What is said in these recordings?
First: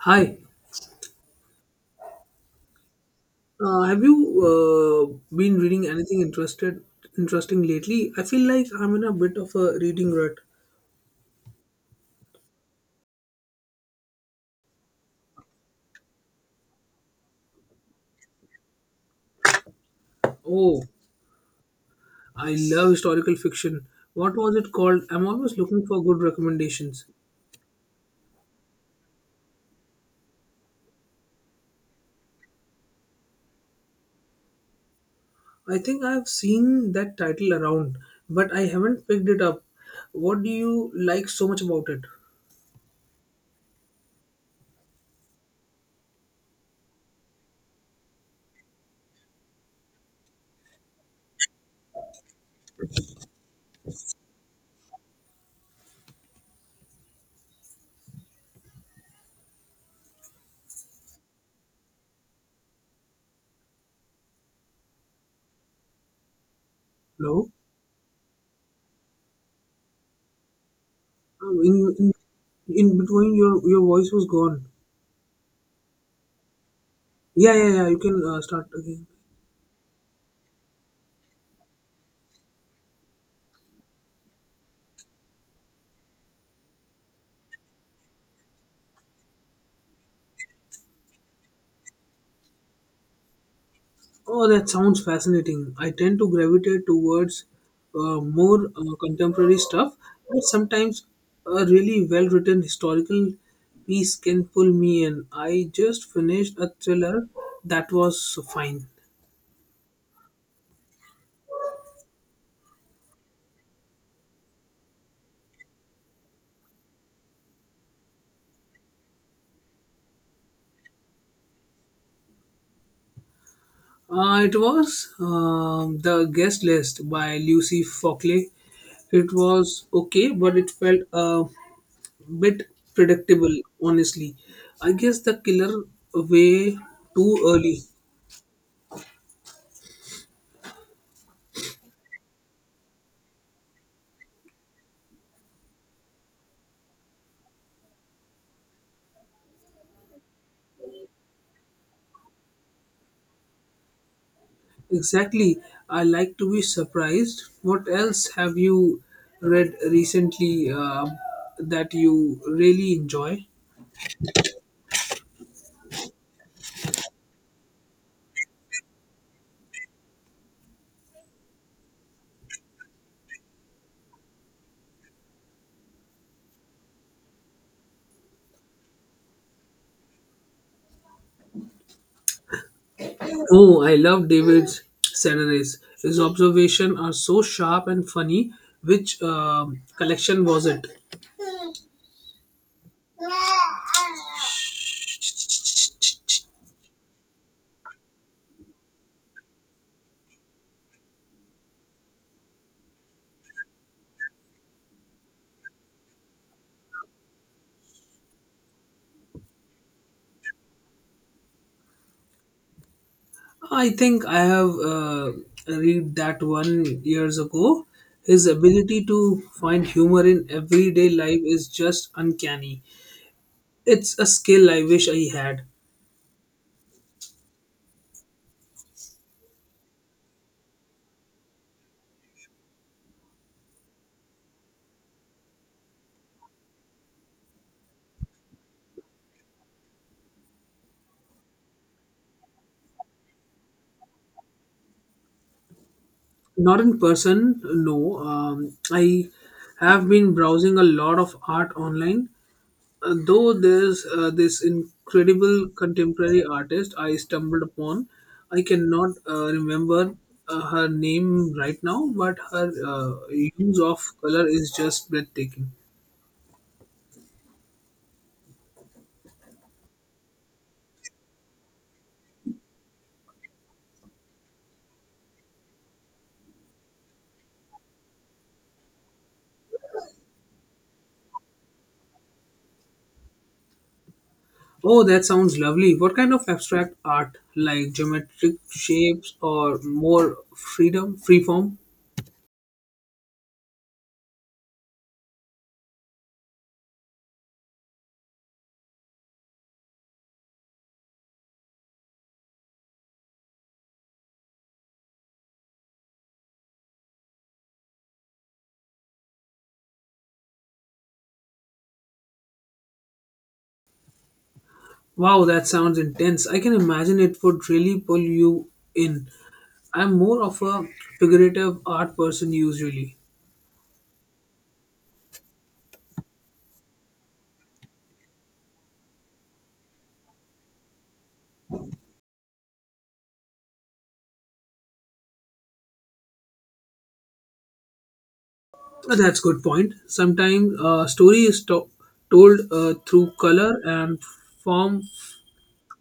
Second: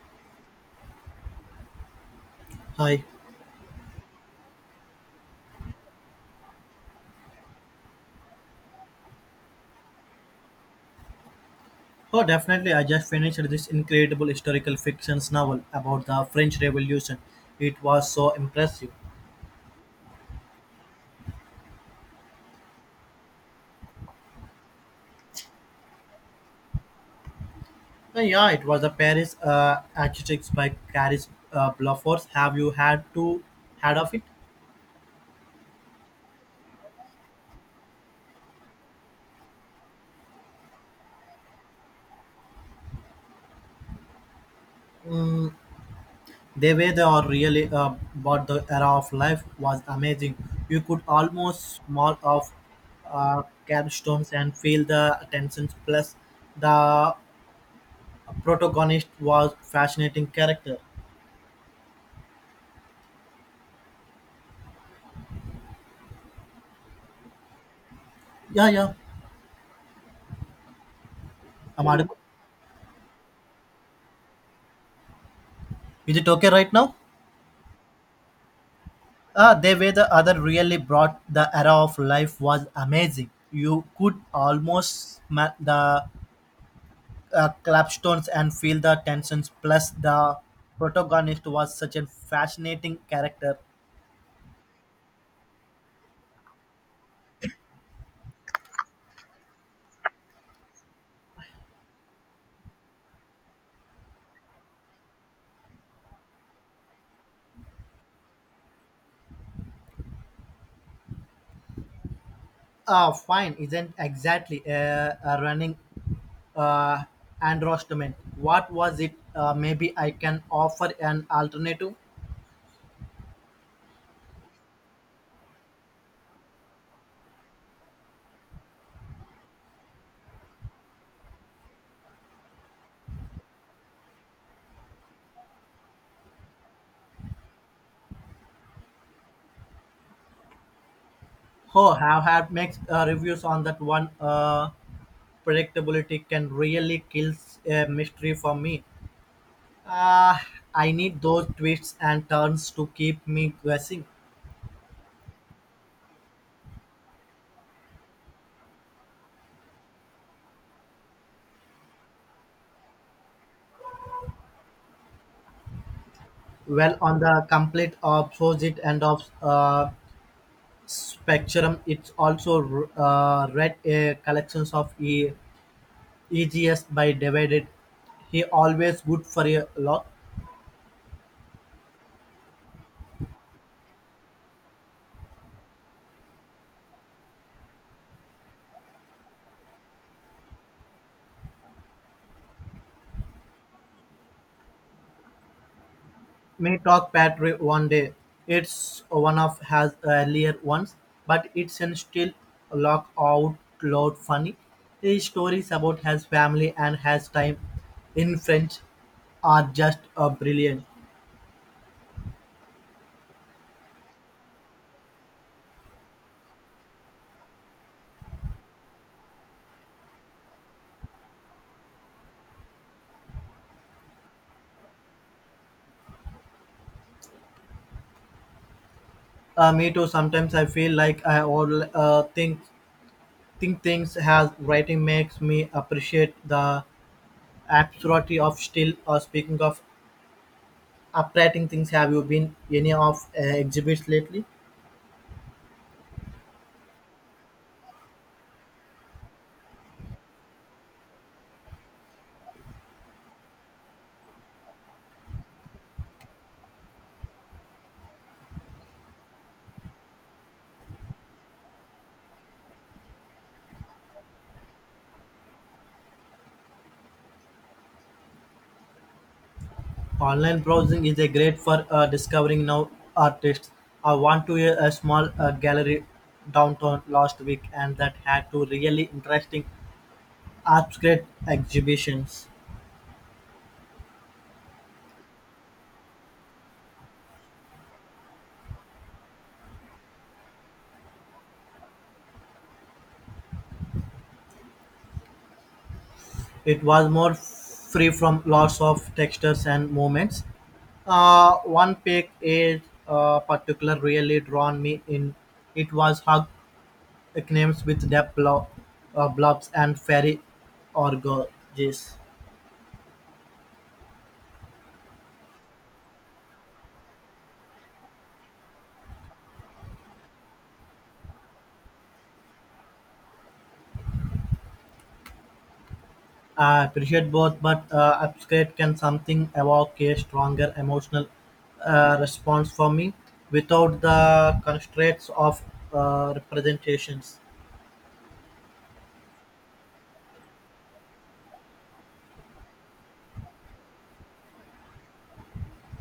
Hi, Hi. Have you been reading anything interested interesting lately? I feel like I'm in a bit of a reading rut. Oh, definitely. I just finished this incredible historical fiction novel about the French Revolution. It was so impressive. Oh, I love historical fiction. What was it called? I'm always looking for good recommendations. Yeah, it was a Paris architects by Caris Bluffers. Have you had to had of it? I think I've seen that title around, but I haven't picked it up. What do you like so much about it? Mm, the way they are really about the era of life was amazing. You could almost smell of uh, capstones and feel the tensions. Plus, the protagonist was fascinating character. Hello? Yeah, yeah. Um, In I'm in audible. in between your voice was gone. Is it okay right now? Yeah, yeah, yeah. You can start again. Ah, they were the other really brought the era of life was amazing. You could almost smell the clapstones and feel the tensions. Plus, the protagonist was such a fascinating character. Oh, that sounds fascinating. I tend to gravitate towards more contemporary stuff, but sometimes a really well written historical piece can pull me in. I just finished a thriller that was fine. Ah, fine, isn't exactly a running uh, endorsement. What was it? Maybe I can offer an alternative. It was The Guest List by Lucy Fockley. It was okay, but it felt a bit predictable, honestly. I guess the killer way too early. Oh, have had mixed reviews on that one. Predictability can really kill a mystery for me. Uh, I need those twists and turns to keep me guessing. Exactly. I like to be surprised. What else have you read recently that you really enjoy? Well, on the complete opposite end of spectrum, it's also read a collections of EGS by David. He always good for a lot. Oh, I love David's Saturdays. His observations are so sharp and funny. Which collection was it? Matlock Parkway one day. It's one of has earlier ones, but it's an still lock out loud funny. His stories about his family and his time in French are just brilliant. I think I have read that one years ago. His ability to find humor in everyday life is just uncanny. It's a skill I wish I had. Me too. Sometimes I feel like I all think things has writing makes me appreciate the absurdity of still. Speaking of uprating things, have you been any of exhibits lately? Not in person, no. I have been browsing a lot of art online. Though there's this incredible contemporary artist I stumbled upon. I cannot remember her name right now, but her use of color is just breathtaking. Online browsing is a great for discovering new artists. I went to a small gallery downtown last week and that had two really interesting abstract exhibitions. Oh, that sounds lovely. What kind of abstract art, like geometric shapes or more freedom, free form? It was more free from lots of textures and movements. One pic is particular really drawn me in. It was hug names with depth blobs and fairy organs. Wow, that sounds intense. I can imagine it would really pull you in. I'm more of a figurative art person usually. I appreciate both, but Upskate can something evoke a stronger emotional response for me without the constraints of representations. That's good point. Sometimes a story is told through color and form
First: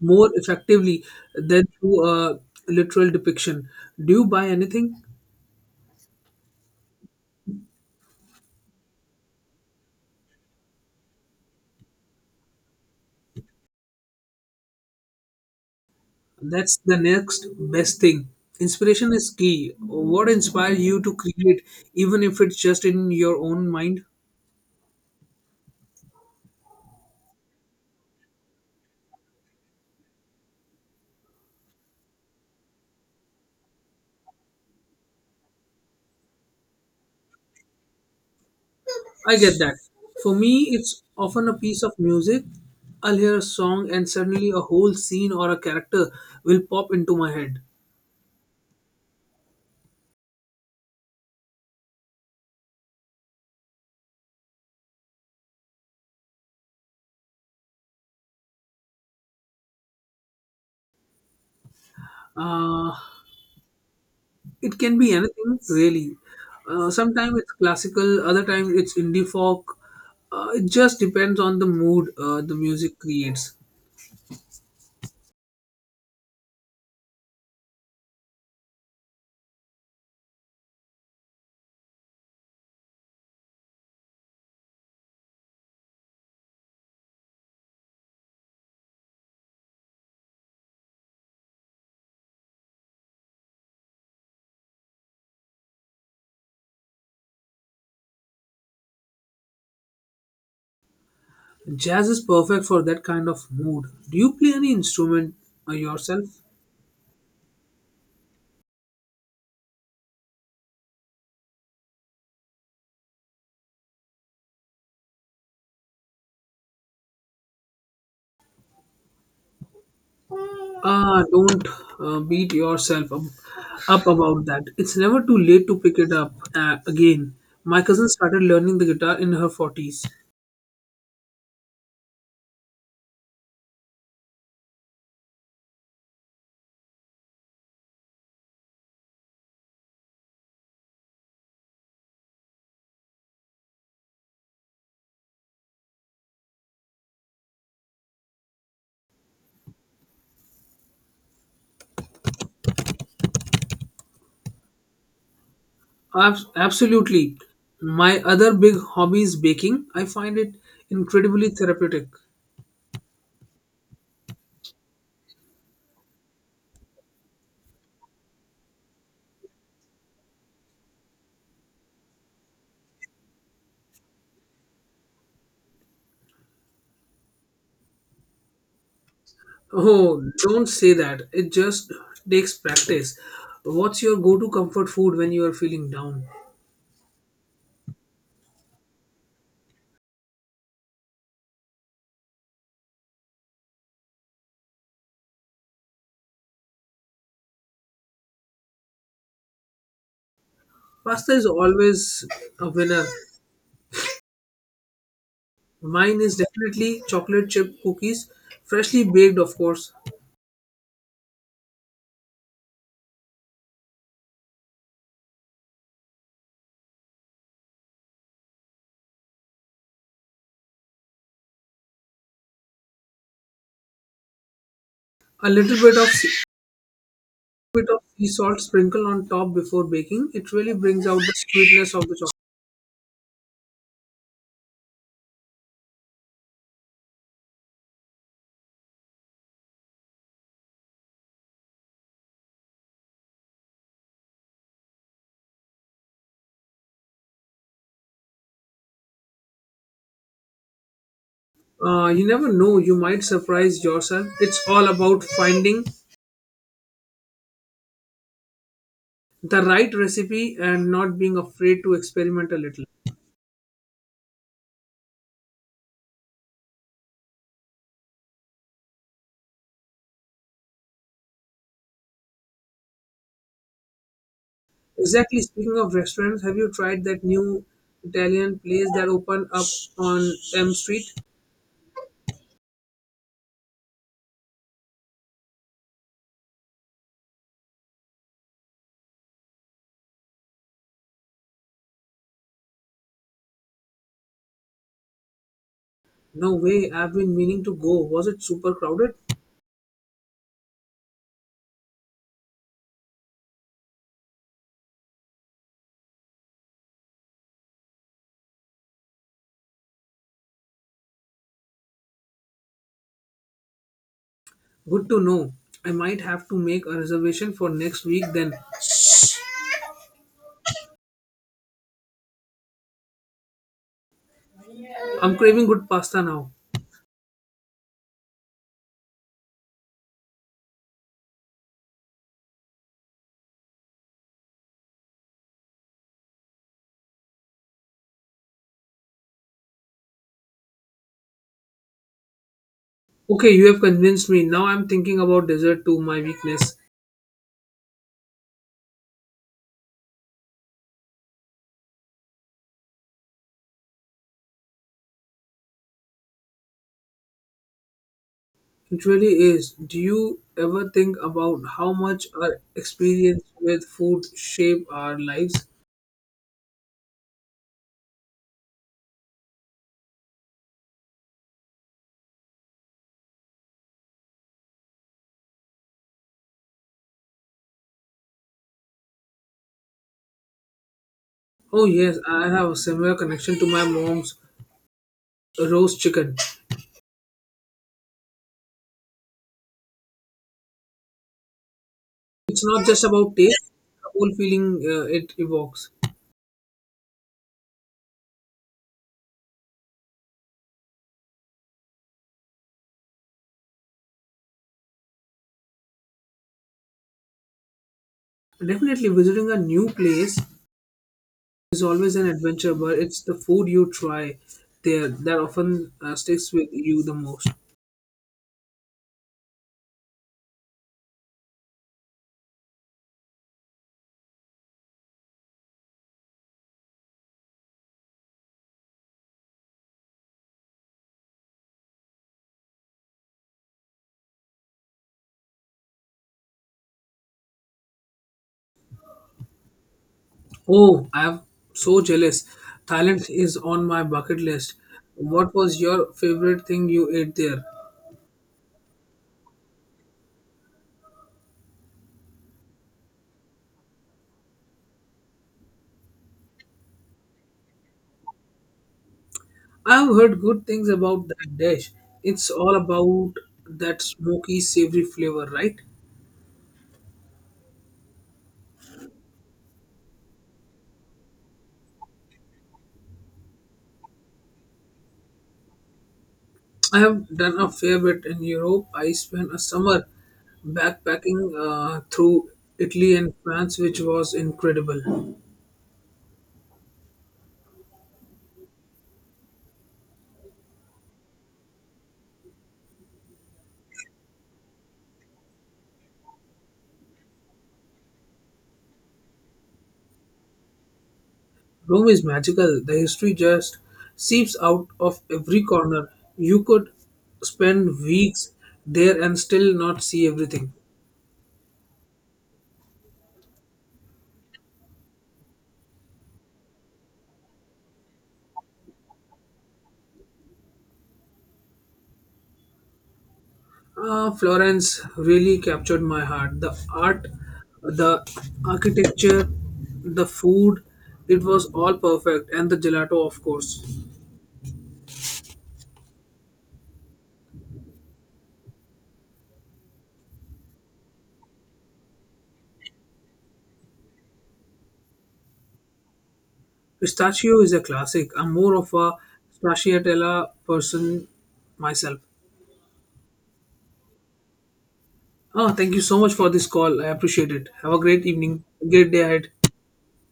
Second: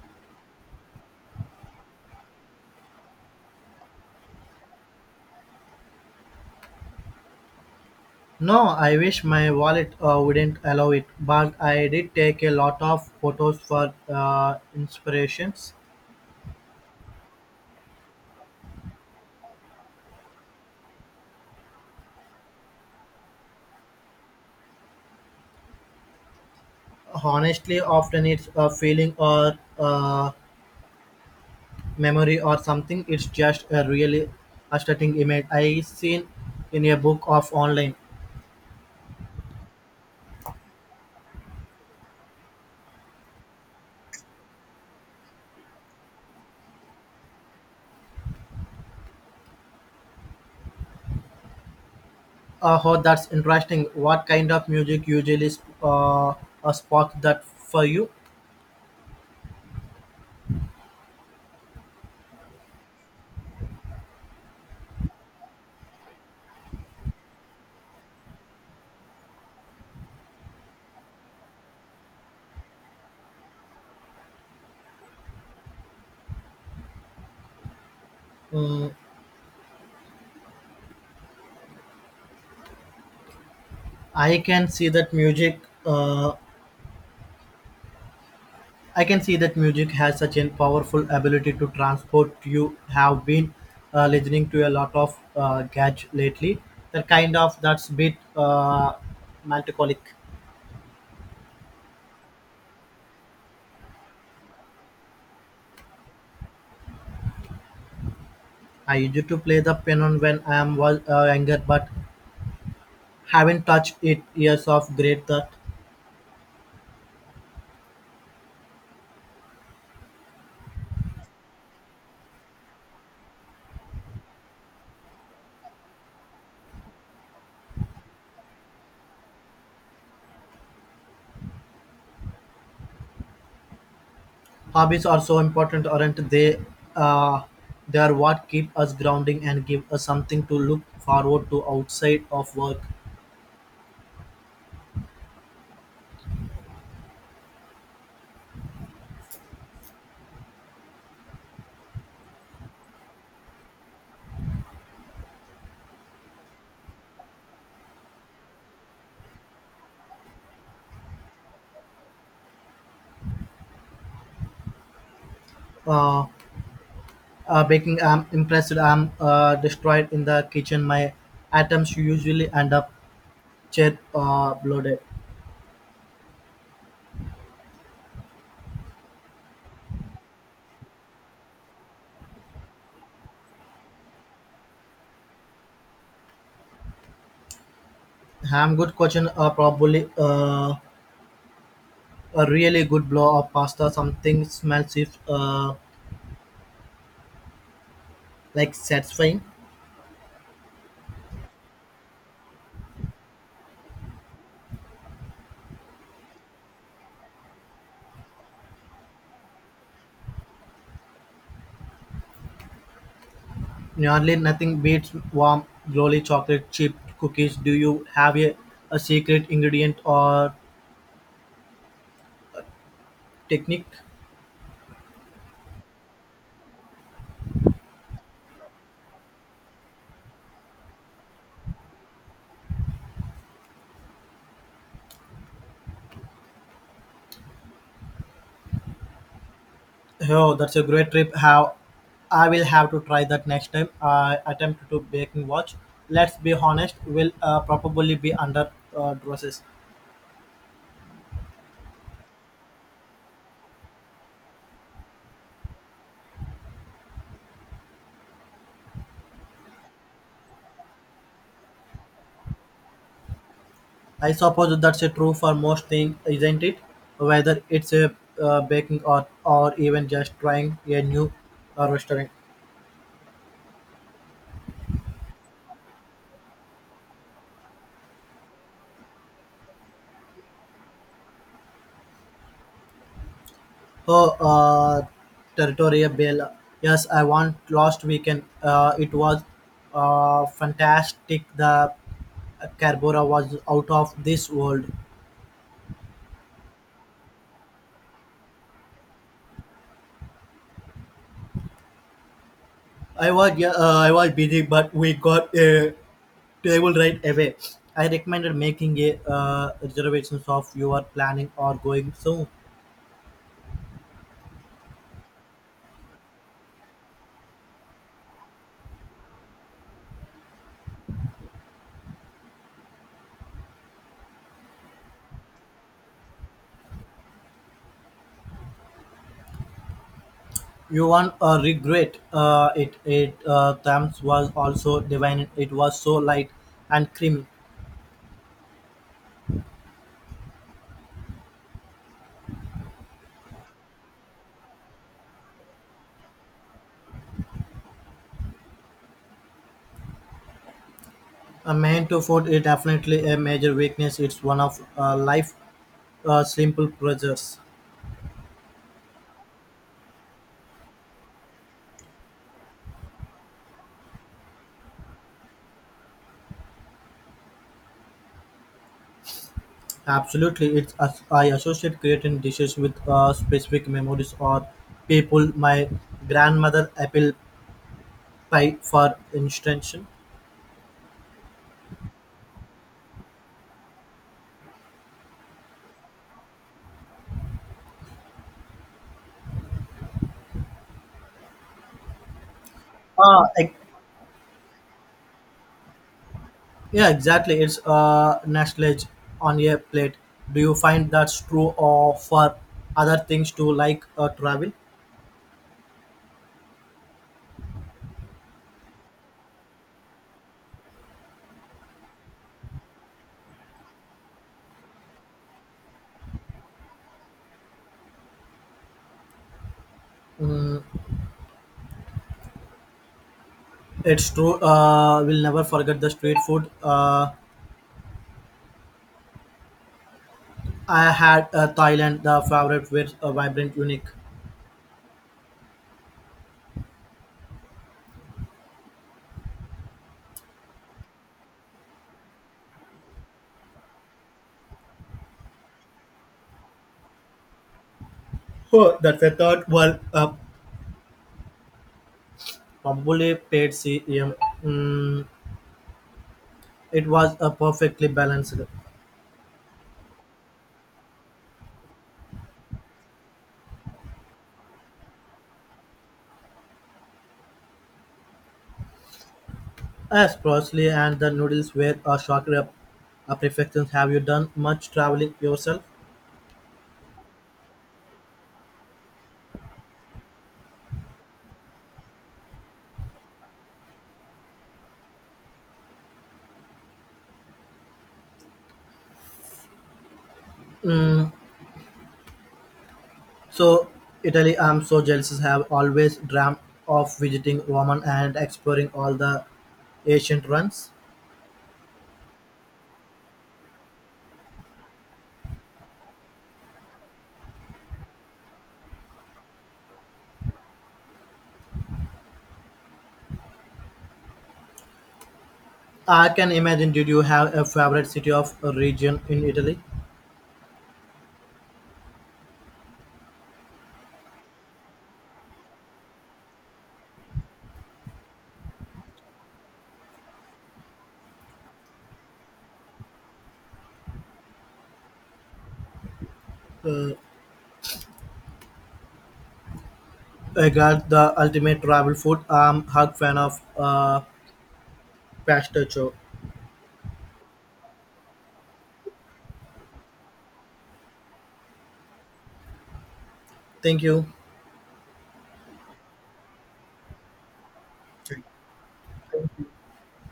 more effectively than through a literal depiction. Do you buy anything? No, I wish my wallet wouldn't allow it, but I did take a lot of photos for inspirations. That's the next best thing. Inspiration is key. What inspires you to create, even if it's just in your own mind? Honestly, often it's a feeling or a memory or something. It's just a really aesthetic image I seen in a book of online. I get that. For me, it's often a piece of music. I'll hear a song, and suddenly a whole scene or a character will pop into my head. Oh, that's interesting. What kind of music usually sparks that for you? Uh, it can be anything, really. Sometimes it's classical, other times it's indie folk. It just depends on the mood the music creates. Mm, I can see that music. Uh, I can see that music has such a powerful ability to transport. You have been listening to a lot of gadge lately. That's bit melancholic. Jazz is perfect for that kind of mood. Do you play any instrument yourself? I used to play the piano when I am was younger, but haven't touched it. Years of great that. Ah, don't beat yourself up about that. It's never too late to pick it up again. My cousin started learning the guitar in her 40s. Hobbies are so important, aren't they? Uh, they are what keep us grounding and give us something to look forward to outside of work. Absolutely. My other big hobby is baking. I find it incredibly therapeutic. Uh, Baking, I'm impressed. I'm destroyed in the kitchen. My items usually end up chat bloated. Oh, don't say that. It just takes practice. What's your go to comfort food when you are feeling down? Ham good question. Probably a really good blow of pasta. Something smells if like satisfying. Pasta is always a winner. Mine is definitely chocolate chip cookies, freshly baked, of course. Nearly nothing beats warm, glowy chocolate chip cookies. Do you have a secret ingredient or technique? A little bit of sea salt sprinkled on top before baking. It really brings out the sweetness of the chocolate. Oh, that's a great trip. How I will have to try that next time I attempt to baking watch. Let's be honest, will probably be under process. You never know, you might surprise yourself. It's all about finding the right recipe and not being afraid to experiment a little. I suppose that's a true for most things, isn't it? Whether it's a baking or even just trying a new restaurant. Exactly. Speaking of restaurants, have you tried that new Italian place that opened up on M Street? Oh, Territory yeah, Bell. Yes, I went last weekend. It was fantastic. The Carbora was out of this world. No way, I've been meaning to go. Was it super crowded? I was yeah, I was busy, but we got a table right away. I recommended making a reservations of your planning or going soon. Good to know. I might have to make a reservation for next week then. I'm craving good pasta now. You won't regret it. It Thames was also divine. It was so light and creamy. Okay, you have convinced me. Now I'm thinking about dessert too. My weakness. A man to food is definitely a major weakness. It's one of life's simple pleasures. It really is. Do you ever think about how much our experience with food shape our lives? Absolutely, it's as I associate creating dishes with specific memories or people. My grandmother apple pie, for instance. Oh yes, I have a similar connection to my mom's roast chicken. It's not just about Uh, taste, ex- the whole feeling it evokes. yeah, exactly. It's nostalgia on a plate. Do you find that's true or for other things too, like travel? Definitely, visiting a new place is always an adventure, but it's the food you try there that often sticks with you the most. It's true. We'll never forget the street food. I had Thailand, the favorite with a vibrant, unique. Oh, I'm so jealous. Thailand is on my bucket list. What was your favorite thing you ate there? Oh, that we thought were probably paid CM. Mm, it was perfectly balanced. I've heard good things about that dish. It's all about that smoky, savory flavor, right? As closely and the noodles were a shock rep. Perfections. Have you done much traveling yourself? I have done a fair bit in Europe. I spent a summer backpacking through Italy and France, which was incredible. Mm, so, Italy, I'm so jealous. Have always dreamt of visiting Rome and exploring all the ancient ruins. Rome is magical. The history just seeps out of every corner. You could spend weeks there and still not see everything. I can imagine. Did you have a favorite city of a region in Italy? Ah, Florence really captured my heart. The art, the architecture, the food, it was all perfect. And the gelato, of course. Uh. Eggers, the ultimate travel food. I'm a hug fan of pistachio. Pistachio is a classic. I'm more of a stracciatella person myself. Thank you. Oh, thank you so much for this call. I appreciate it. Have a great evening. Great day ahead.